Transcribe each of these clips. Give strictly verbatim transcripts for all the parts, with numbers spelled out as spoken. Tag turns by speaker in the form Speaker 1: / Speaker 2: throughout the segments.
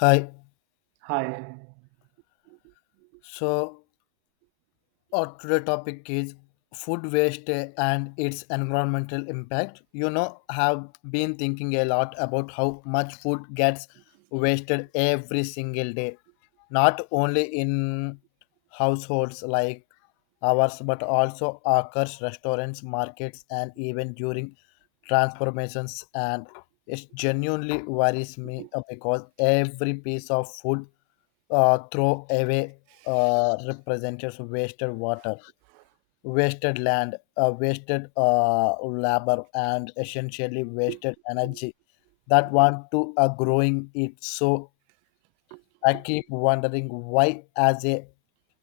Speaker 1: Hi.
Speaker 2: Hi.
Speaker 1: So, our today topic is food waste and its environmental impact. You know, have been thinking a lot about how much food gets wasted every single day, not only in households like ours, but also occurs restaurants, markets, and even during transformations. And it genuinely worries me uh, because every piece of food uh, throw away uh, represents wasted water, wasted land, uh, wasted uh, labor, and essentially wasted energy that want to uh, growing it. So I keep wondering why, as a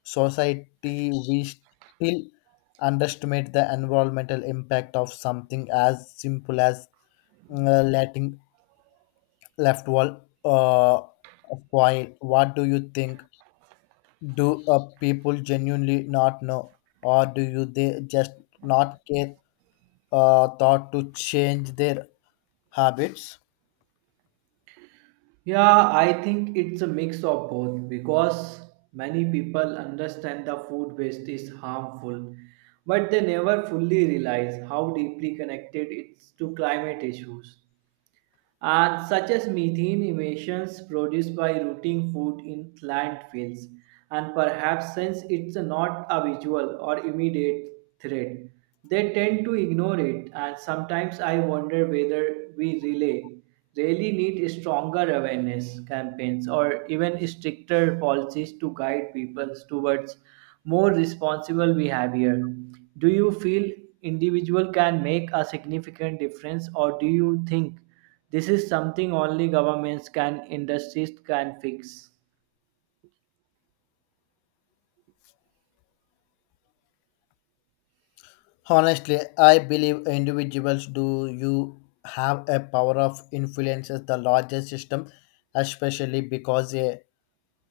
Speaker 1: society, we still underestimate the environmental impact of something as simple as uh, letting left wall uh, of oil. What do you think? Do uh, people genuinely not know, or do you they just not care uh, thought to change their habits?
Speaker 2: Yeah, I think it's a mix of both because many people understand the food waste is harmful, but they never fully realize how deeply connected it's to climate issues, and such as methane emissions produced by rotting food in landfills. And perhaps since it's not a visual or immediate threat, they tend to ignore it. And sometimes I wonder whether we really, really need stronger awareness campaigns or even stricter policies to guide people towards more responsible behavior. Do you feel individual can make a significant difference, or do you think? This is something only governments can industries can fix.
Speaker 1: Honestly, I believe individuals do you have a power of influences the larger system, especially because a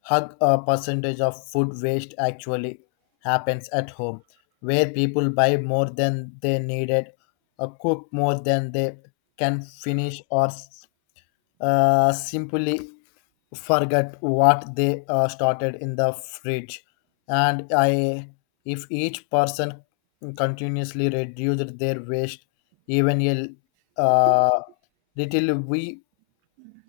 Speaker 1: hug a percentage of food waste actually happens at home, where people buy more than they needed, uh, cook more than they can finish, or uh, simply forget what they uh, started in the fridge. And i if each person continuously reduced their waste even a uh, little, we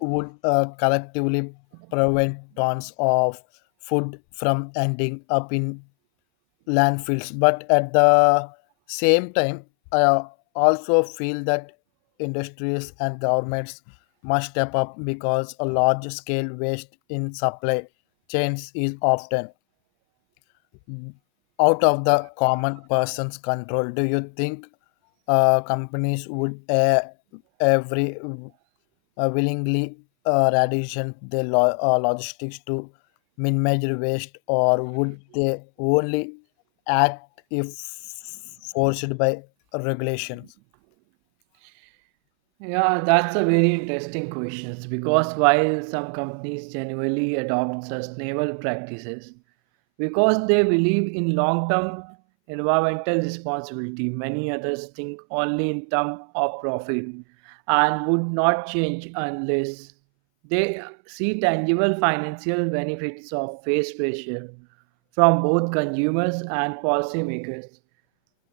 Speaker 1: would uh, collectively prevent tons of food from ending up in landfills. But at the same time, I also feel that industries and governments must step up because a large scale waste in supply chains is often out of the common person's control. Do you think uh, companies would uh, every uh, willingly uh, redirection their lo- uh, logistics to minimize waste, or would they only act if forced by regulations?
Speaker 2: Yeah, that's a very interesting question because while some companies genuinely adopt sustainable practices because they believe in long term environmental responsibility, many others think only in terms of profit and would not change unless they see tangible financial benefits of face pressure from both consumers and policymakers.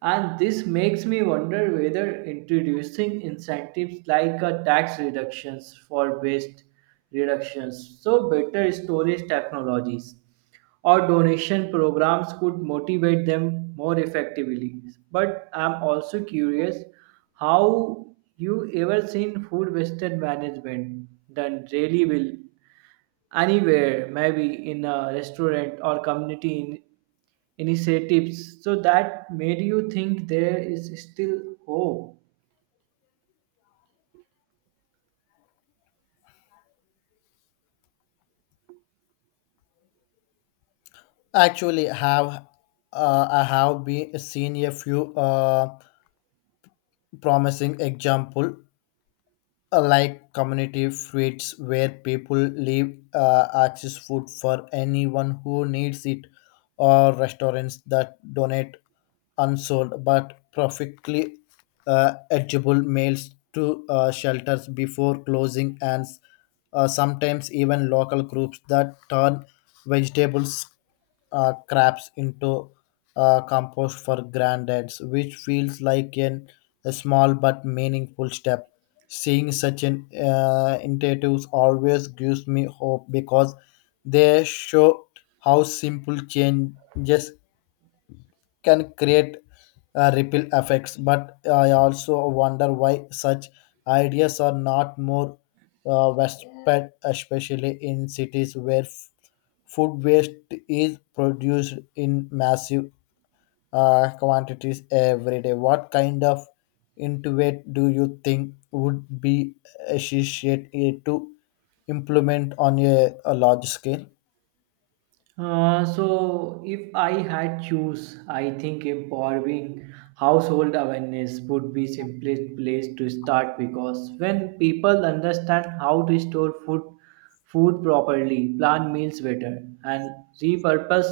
Speaker 2: And this makes me wonder whether introducing incentives like a tax reductions for waste reductions, so better storage technologies, or donation programs could motivate them more effectively. But I'm also curious how you ever seen food wasted management done really well anywhere, maybe in a restaurant or community in- initiatives. So that made you think there is still hope.
Speaker 1: Actually, have uh, I have been seen a few uh, promising example uh, like community feeds where people leave uh, access food for anyone who needs it, or restaurants that donate unsold but perfectly uh, edible meals to uh, shelters before closing, and uh, sometimes even local groups that turn vegetables uh, crabs into uh, compost for grandads, which feels like an, a small but meaningful step. Seeing such an uh, initiatives always gives me hope because they show how simple changes can create uh, ripple effects, but I also wonder why such ideas are not more uh, widespread, especially in cities where f- food waste is produced in massive uh, quantities every day. What kind of intuit do you think would be associated to implement on a, a large scale?
Speaker 2: Uh, so if I had choose, I think empowering household awareness would be simplest place to start because when people understand how to store food food properly, plan meals better, and repurpose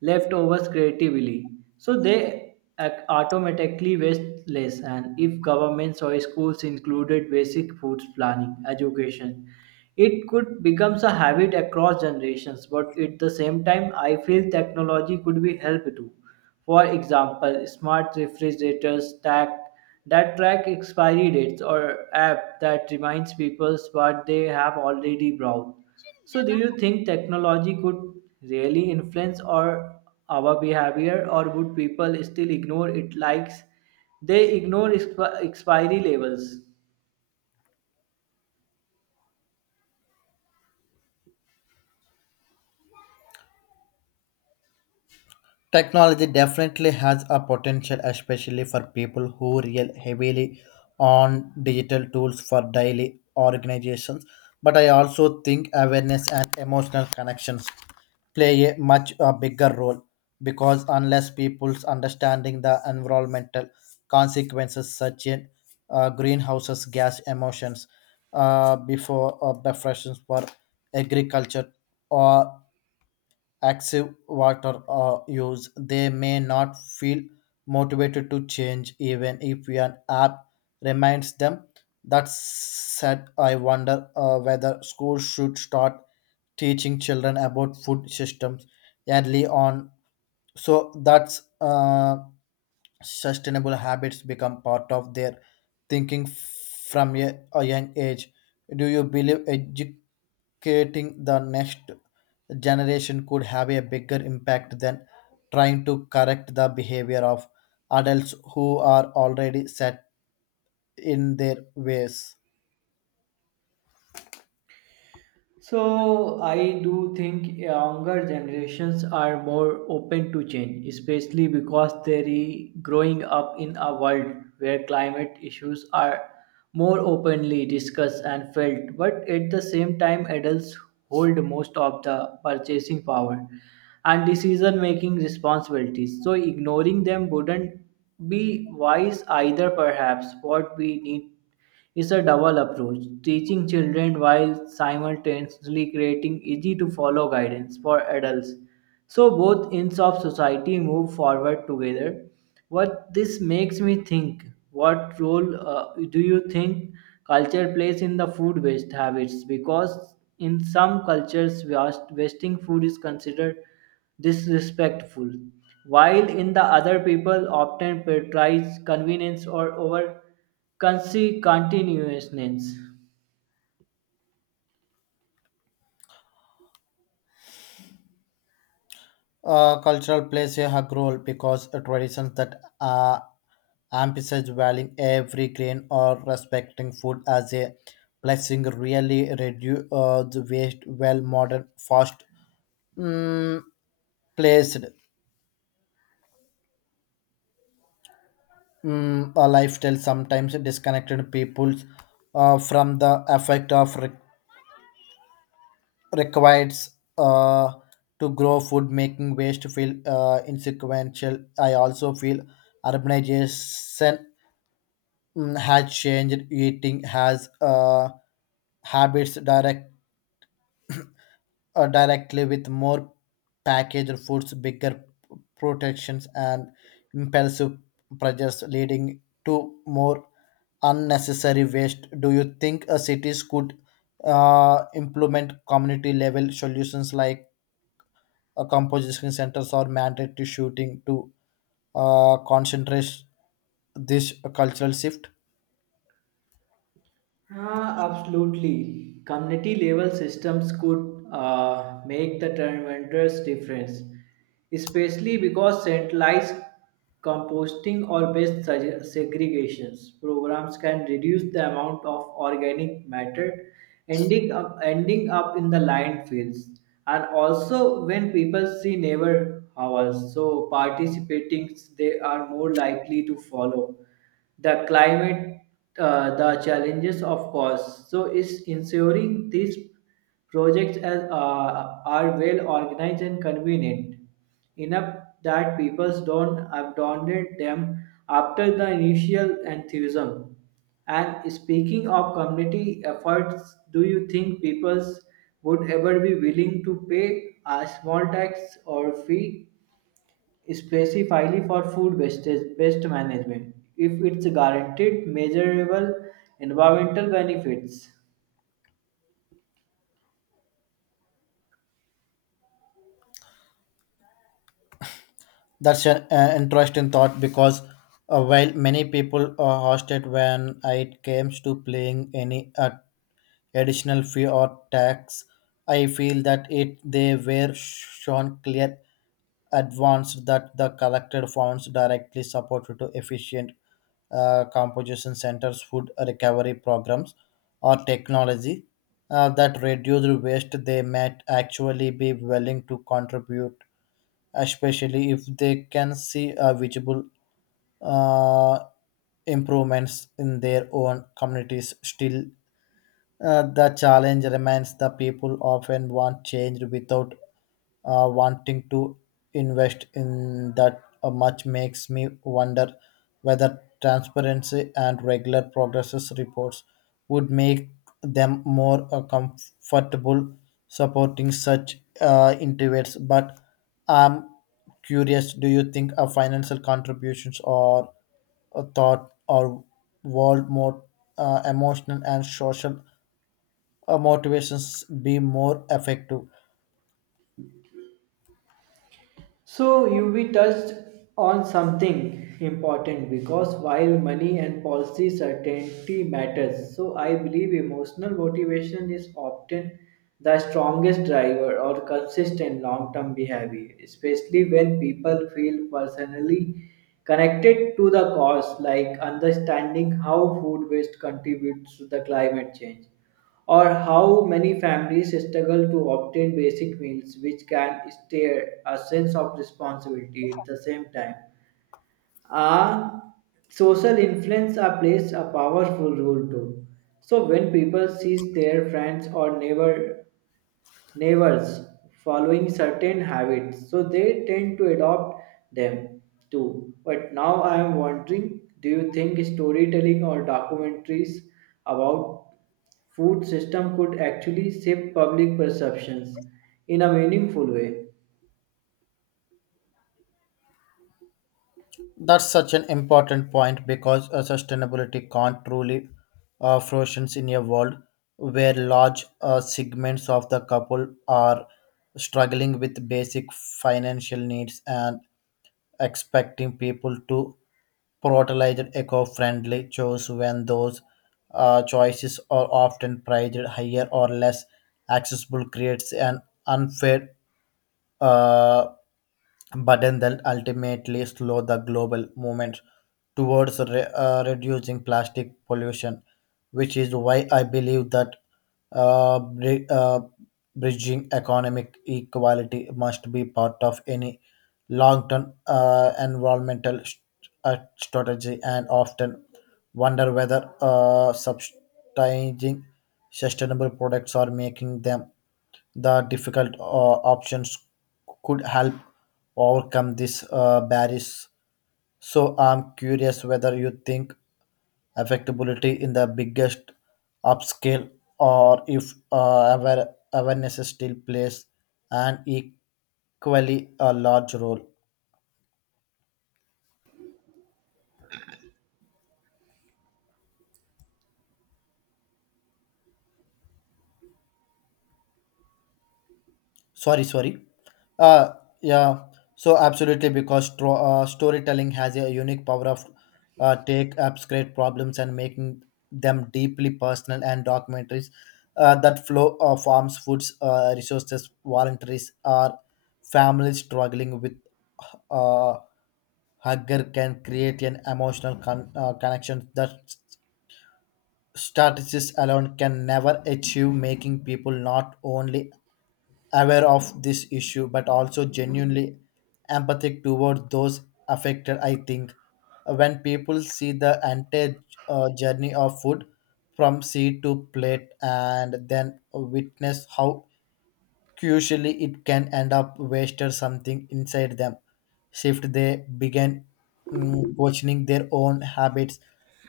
Speaker 2: leftovers creatively so they ac- automatically waste less. And if governments or schools included basic food planning education, it could becomes a habit across generations. But at the same time, I feel technology could be help too, for example smart refrigerators stack that track expiry dates or app that reminds people what they have already bought. So, do you think technology could really influence or our behavior, or would people still ignore it like they ignore exp- expiry labels?
Speaker 1: Technology definitely has a potential, especially for people who rely heavily on digital tools for daily organizations. But I also think awareness and emotional connections play a much uh, bigger role, because unless people's understanding the environmental consequences such as uh, greenhouses gas emissions uh, before uh, before for agriculture or active water uh, use, they may not feel motivated to change even if an app reminds them. That said, I wonder uh, whether schools should start teaching children about food systems early on, so that uh, sustainable habits become part of their thinking from a, a young age. Do you believe edu- creating the next generation could have a bigger impact than trying to correct the behavior of adults who are already set in their ways?
Speaker 2: So I do think younger generations are more open to change, especially because they're growing up in a world where climate issues are more openly discussed and felt. But at the same time, adults hold most of the purchasing power and decision-making responsibilities. So ignoring them wouldn't be wise either. Perhaps what we need it's a double approach, teaching children while simultaneously creating easy to follow guidance for adults. So both ends of society move forward together. What this makes me think, what role uh, do you think culture plays in the food waste habits? Because in some cultures, waste- wasting food is considered disrespectful, while in the other people often prioritize convenience or over Consi- continuousness.
Speaker 1: Uh, cultural plays a hug role because traditions that uh, emphasize valuing every grain or respecting food as a blessing really reduce uh, the waste, while modern fast mm, placed mm, a lifestyle sometimes disconnected people uh, from the effect of re- requires uh, to grow food, making waste feel uh, insequential. I also feel urbanization mm, has changed eating has uh, habits direct uh, directly, with more packaged foods, bigger protections, and impulsive pressures leading to more unnecessary waste. Do you think uh, cities could uh, implement community level solutions like uh, composition centers or mandatory shooting to uh, concentrate this cultural shift?
Speaker 2: Ah, absolutely. Community level systems could uh, make the tremendous difference, especially because centralized composting or waste seg- segregations programs can reduce the amount of organic matter ending up ending up in the landfills. And also, when people see neighbor hours, so participating, they are more likely to follow the climate, uh, the challenges, of course. So it's ensuring these projects as, uh, are well organized and convenient enough that people don't abandon them after the initial enthusiasm. And speaking of community efforts, do you think people would ever be willing to pay a small tax or fee specifically for food wastage waste management if it's guaranteed measurable environmental benefits?
Speaker 1: That's an uh, interesting thought, because uh, while many people uh, hosted when it comes to playing any uh, additional fee or tax. I feel that it they were shown clear advance that the collected funds directly supported to efficient uh, composition centers, food recovery programs, or technology uh, that reduce waste, they might actually be willing to contribute, especially if they can see a visible uh, improvements in their own communities. Still, uh, the challenge remains, the people often want change without uh, wanting to invest in that uh, much. Makes me wonder whether transparency and regular progress reports would make them more uh, comfortable supporting such uh, initiatives. But I'm curious, do you think uh, financial contributions or a thought or world more uh, emotional and social uh, motivations be more effective?
Speaker 2: So you we touched on something important because while money and policy certainty matters, so I believe emotional motivation is often the strongest driver or consistent long-term behavior, especially when people feel personally connected to the cause, like understanding how food waste contributes to the climate change or how many families struggle to obtain basic meals, which can stir a sense of responsibility at the same time. Ah, Social influence are plays a powerful role too. So when people see their friends or neighbor neighbors following certain habits, so they tend to adopt them too. But now I am wondering, do you think storytelling or documentaries about food system could actually shape public perceptions in a meaningful way?
Speaker 1: That's such an important point, because uh, sustainability can't truly uh, flourish in a world where large uh, segments of the couple are struggling with basic financial needs, and expecting people to prioritize eco-friendly choices when those uh, choices are often priced higher or less accessible creates an unfair uh, button that ultimately slow the global movement towards re- uh, reducing plastic pollution, which is why I believe that uh, bri- uh, bridging economic equality must be part of any long-term uh, environmental st- uh, strategy, and often wonder whether uh, subsidizing sustainable products or making them the difficult uh, options could help overcome these uh, barriers. So I'm curious whether you think affectability in the biggest upscale, or if uh, aware- awareness still plays an equally a large role. sorry sorry uh yeah so absolutely, because tro- uh, storytelling has a unique power of uh, take abstract problems and making them deeply personal, and documentaries uh, that flow uh, farms foods uh, resources voluntaries or families struggling with uh, hunger can create an emotional con- uh, connection that s- strategies alone can never achieve, making people not only aware of this issue but also genuinely empathic toward those affected. I think uh, when people see the entire uh, journey of food from seed to plate and then witness how Crucially, it can end up wasted, something inside them. Shift, they begin mm, questioning their own habits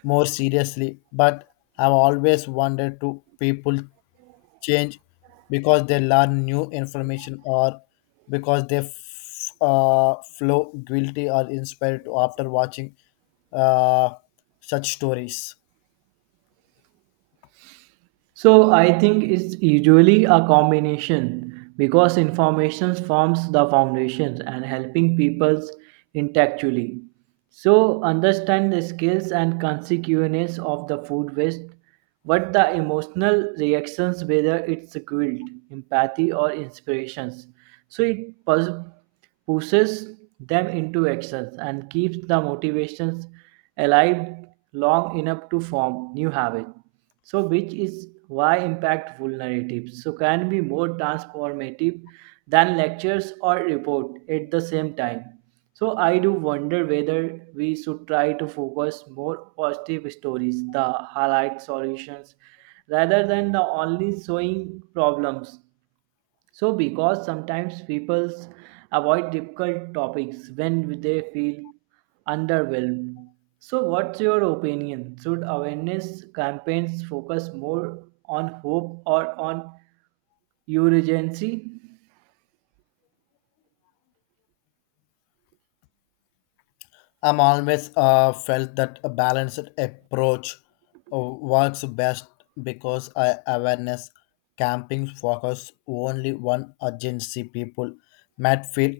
Speaker 1: more seriously. But I've always wondered, do people change because they learn new information, or because they f- uh, flow guilty or inspired to after watching uh, such stories?
Speaker 2: So I think it's usually a combination because information forms the foundations and helping peoples intellectually. So understand the skills and consequences of the food waste, what the emotional reactions, whether it's guilt, empathy, or inspirations. So it pus- pushes them into actions and keeps the motivations alive long enough to form new habits. So, which is why impactful narratives so can be more transformative than lectures or report at the same time. So, I do wonder whether we should try to focus more positive stories, the highlight solutions, rather than the only showing problems so, because sometimes people avoid difficult topics when they feel underwhelmed. So, what's your opinion? Should awareness campaigns focus more on hope or on urgency?
Speaker 1: I'm always uh, felt that a balanced approach uh, works best, because I awareness camping focus only one urgency, people might feel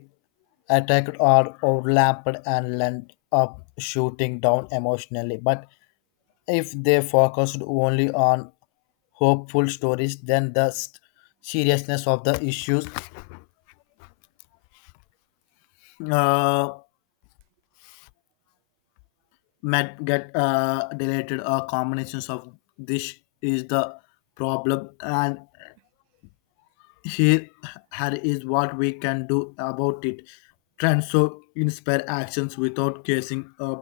Speaker 1: attacked or overlapped and end up shooting down emotionally. But if they focused only on hopeful stories, then the s- seriousness of the issues. Uh, might get uh, deleted, or combinations of this is the problem, and here here is what we can do about it, trends so inspire actions without causing a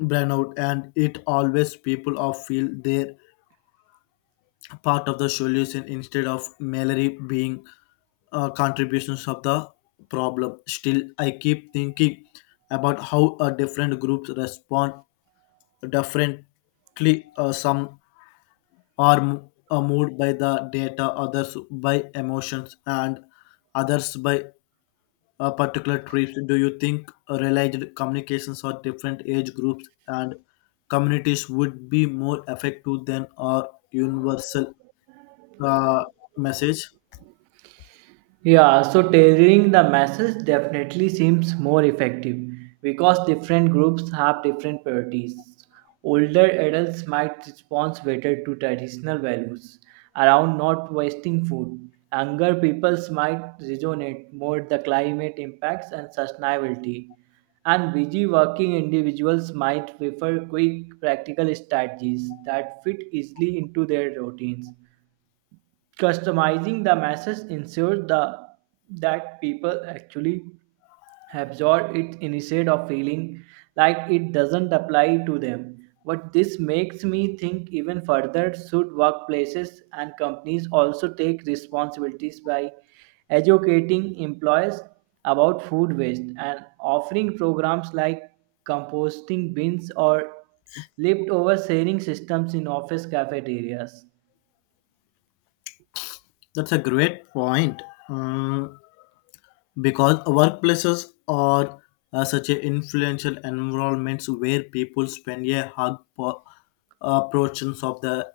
Speaker 1: burnout, and it always people of feel they're part of the solution instead of merely being uh, contributions of the problem. Still, I keep thinking about how uh, different groups respond differently. Uh, some are m- are moved by the data, others by emotions, and others by uh, particular traits. Do you think realized communications or different age groups and communities would be more effective than our universal uh, message?
Speaker 2: Yeah, so tailoring the message definitely seems more effective because different groups have different priorities. Older adults might respond better to traditional values around not wasting food. Younger peoples might resonate more the climate impacts and sustainability. And busy working individuals might prefer quick practical strategies that fit easily into their routines. Customizing the message ensures the, that people actually absorb it instead of feeling like it doesn't apply to them. But this makes me think even further, should workplaces and companies also take responsibilities by educating employees about food waste and offering programs like composting bins or leftover sharing systems in office cafeterias?
Speaker 1: That's a great point. Mm, because workplaces are uh, such a influential environments where people spend a hard po- uh, portions of the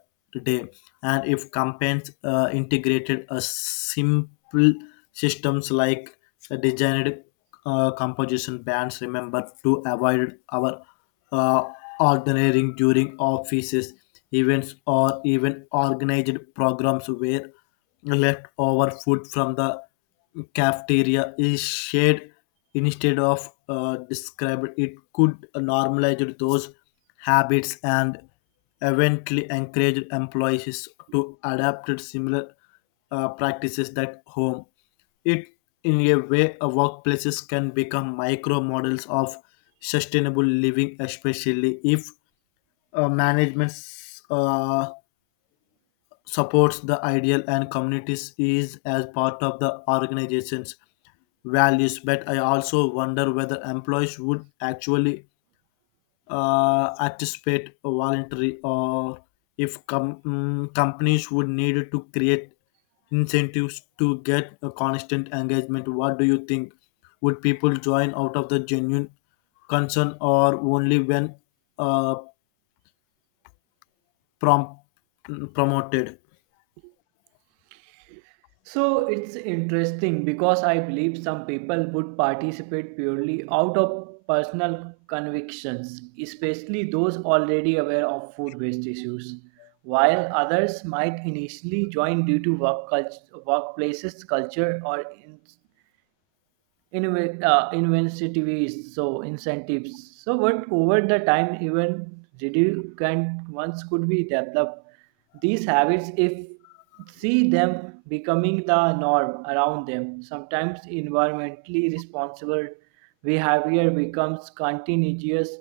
Speaker 1: day, and if companies uh, integrated a simple systems like a designed uh, composition bands, remember to avoid our uh, ordering during offices events, or even organized programs where leftover food from the cafeteria is shared instead of uh, described, it could normalize those habits and eventually encourage employees to adapt similar uh, practices at home. It, in a way, uh, workplaces can become micro models of sustainable living, especially if uh, management uh, supports the ideal and communities is as part of the organization's values. But I also wonder whether employees would actually uh, anticipate a voluntary, or if com- mm, companies would need to create incentives to get a constant engagement. What do you think? Would people join out of the genuine concern, or only when uh, prom- promoted?
Speaker 2: So it's interesting because I believe some people would participate purely out of personal convictions, especially those already aware of food waste issues, while others might initially join due to work cult- workplaces, culture, or in- Inve- uh, incentives, so incentives. So what over the time even redundant ones could be developed. These habits, if see them becoming the norm around them, sometimes environmentally responsible behavior becomes continuous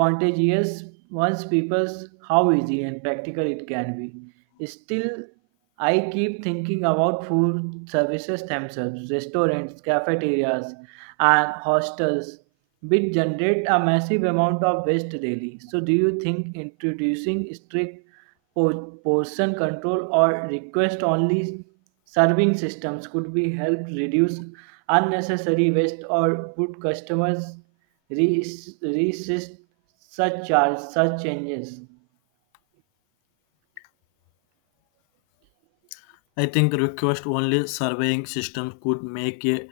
Speaker 2: contagious once people how easy and practical it can be. Still, I keep thinking about food services themselves, restaurants, cafeterias, and hostels, which generate a massive amount of waste daily. So, do you think introducing strict Po- portion control or request only serving systems could be helped reduce unnecessary waste, or would customers re- resist such charge such changes?
Speaker 1: I think request only surveying systems could make a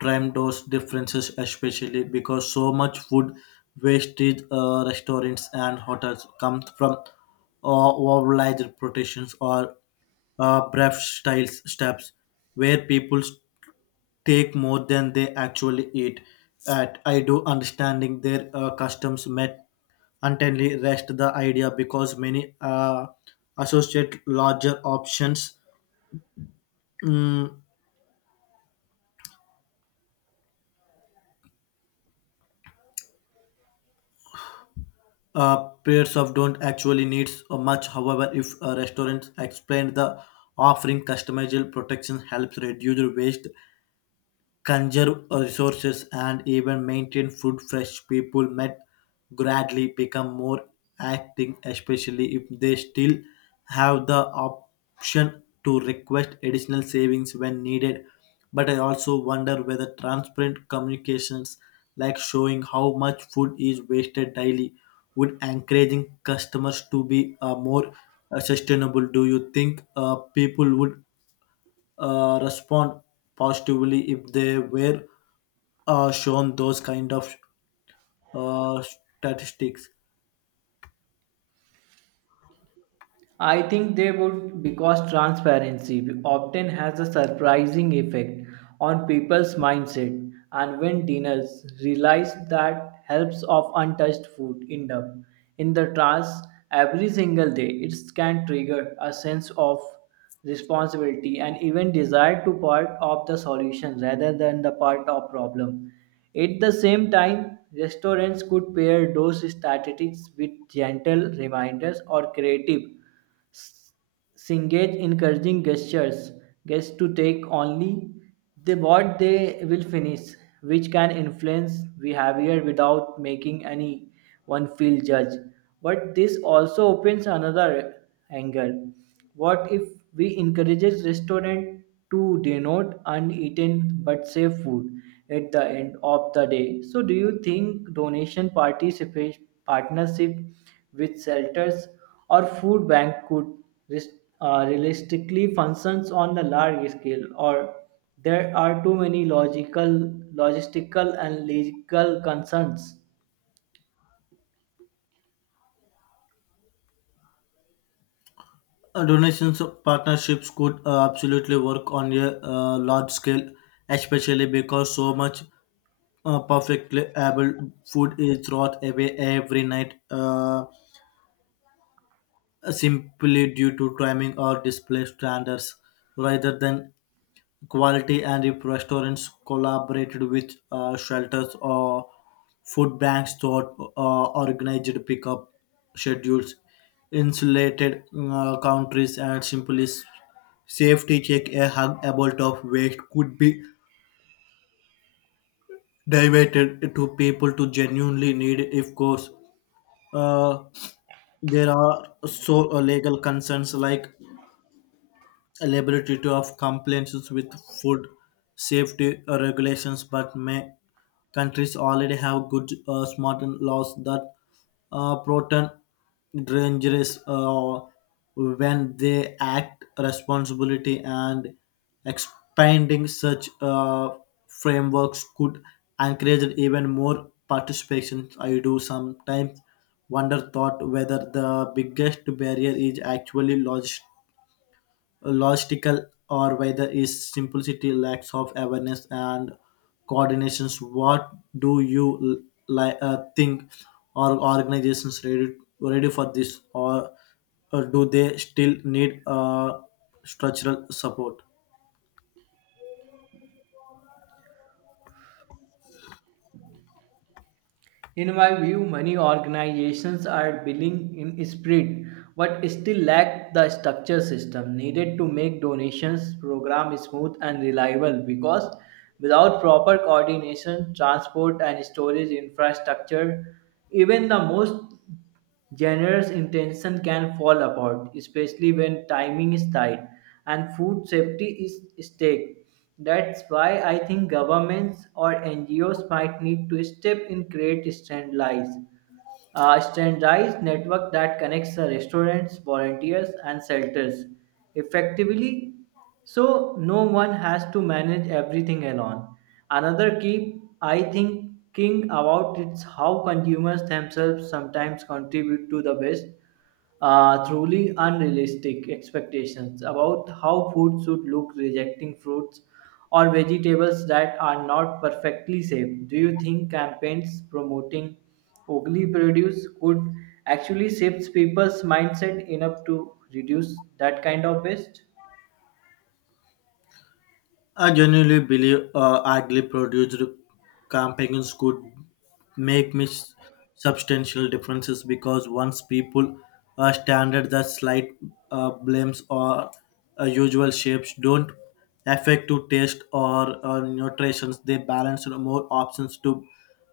Speaker 1: tremendous differences, especially because so much food wastage uh, restaurants and hotels comes from uh, overlaid protections or uh, brief styles steps where people take more than they actually eat. At I do understanding their uh, customs met untenly rest the idea, because many uh, associate larger options mm, Uh, pairs of don't actually needs uh, much. However, if a restaurant explained the offering customizable protection helps reduce waste, conserve resources, and even maintain food fresh, people might gradually become more active, especially if they still have the option to request additional savings when needed. But I also wonder whether transparent communications, like showing how much food is wasted daily, would encouraging customers to be uh, more uh, sustainable. Do you think uh, people would uh, respond positively if they were uh, shown those kind of uh, statistics?
Speaker 2: I think they would, because transparency often has a surprising effect on people's mindset. And when diners realize that helps of untouched food end up in the trash every single day, it can trigger a sense of responsibility and even desire to part of the solution rather than the part of problem. At the same time, restaurants could pair those statistics with gentle reminders or creative engage encouraging gestures guests to take only the what they will finish, which can influence behavior without making anyone feel judged. But this also opens another angle. What if we encourages restaurant to denote uneaten but safe food at the end of the day? So do you think donation participate partnership with shelters or food bank could res- uh, realistically functions on the large scale, or there are too many logical, logistical, and legal concerns?
Speaker 1: Uh, donations of partnerships could uh, absolutely work on a uh, large scale, especially because so much uh, perfectly able food is thrown away every night uh, simply due to timing or display standards rather than quality. And if restaurants collaborated with uh, shelters or food banks thought uh, organized pickup schedules, insulated uh, countries, and simply s- safety check, a hug about of waste could be diverted to people to genuinely need. Of course uh, there are so uh, legal concerns, like a to of compliances with food safety regulations, but may countries already have good, uh, smart and laws that uh, protect dangerous uh, when they act responsibility, and expanding such uh, frameworks could encourage even more participation. I do sometimes wonder thought whether the biggest barrier is actually logistics logistical, or whether its simplicity lacks of awareness and coordinations. What do you l- li- uh, think? Are organizations ready, ready for this, or, or do they still need uh, structural support?
Speaker 2: In my view, many organizations are billing in spirit, but still lack the structure system needed to make donations program smooth and reliable. Because without proper coordination, transport and storage infrastructure, even the most generous intention can fall apart, especially when timing is tight and food safety is stake. That's why I think governments or N G Os might need to step in create standardized a standardized network that connects the restaurants, volunteers, and shelters effectively so no one has to manage everything alone. Another key I think, thinking about is how consumers themselves sometimes contribute to the best uh, truly unrealistic expectations about how food should look, rejecting fruits or vegetables that are not perfectly safe. Do you think campaigns promoting ugly produce could actually shift people's mindset enough to reduce that kind of waste?
Speaker 1: I genuinely believe uh, idly produced campaigns could make mis- substantial differences, because once people are standard, the slight uh, blames or uh, usual shapes don't affect to taste or uh, nutritions. They balance more options to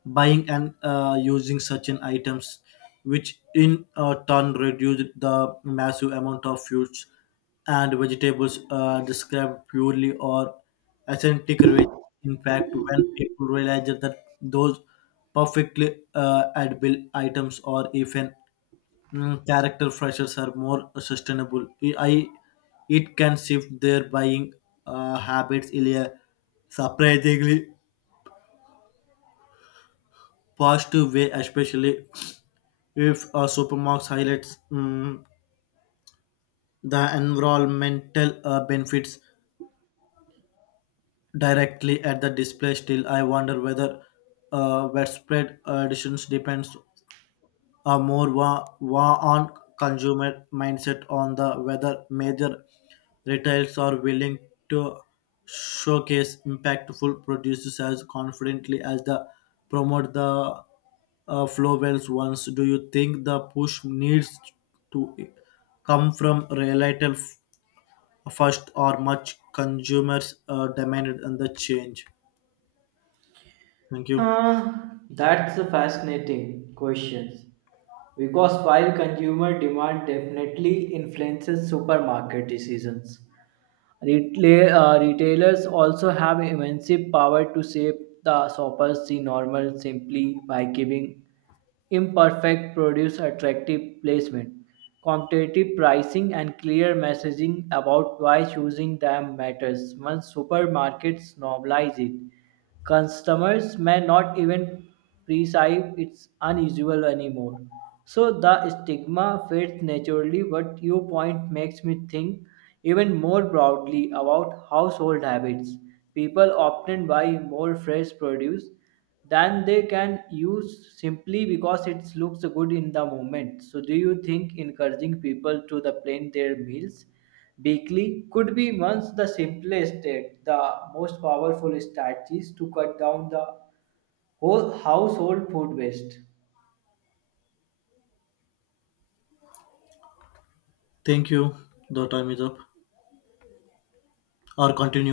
Speaker 1: buying and uh, using such an items, which in uh, turn reduce the massive amount of use and vegetables are described purely or authentic rich. In fact, when people realize that those perfectly uh, edible items or even mm, character freshers are more sustainable, I, I- it can shift their buying uh, habits in a surprisingly positive way, especially if a supermarket highlights mm, the environmental uh, benefits directly at the display. Still, I wonder whether uh, widespread additions depends uh, more wa- wa- on consumer mindset, on the whether major retailers are willing to showcase impactful producers as confidently as the promote the uh, flow wells ones. Do you think the push needs to come from retail f- first, or much consumers uh, demanded and the change? Thank you.
Speaker 2: Uh, that's a fascinating question. Because while consumer demand definitely influences supermarket decisions, Retla- uh, retailers also have immense power to shape the shoppers see normal simply by giving imperfect produce attractive placement, competitive pricing, and clear messaging about why choosing them matters. Once supermarkets normalize it, customers may not even perceive it's unusual anymore. So the stigma fades naturally, but your point makes me think even more broadly about household habits. People often buy more fresh produce than they can use simply because it looks good in the moment. So, do you think encouraging people to the plan their meals Bakley could be once the simplest yet the most powerful strategies to cut down the whole household food waste?
Speaker 1: Thank you. The time is up. Or continue.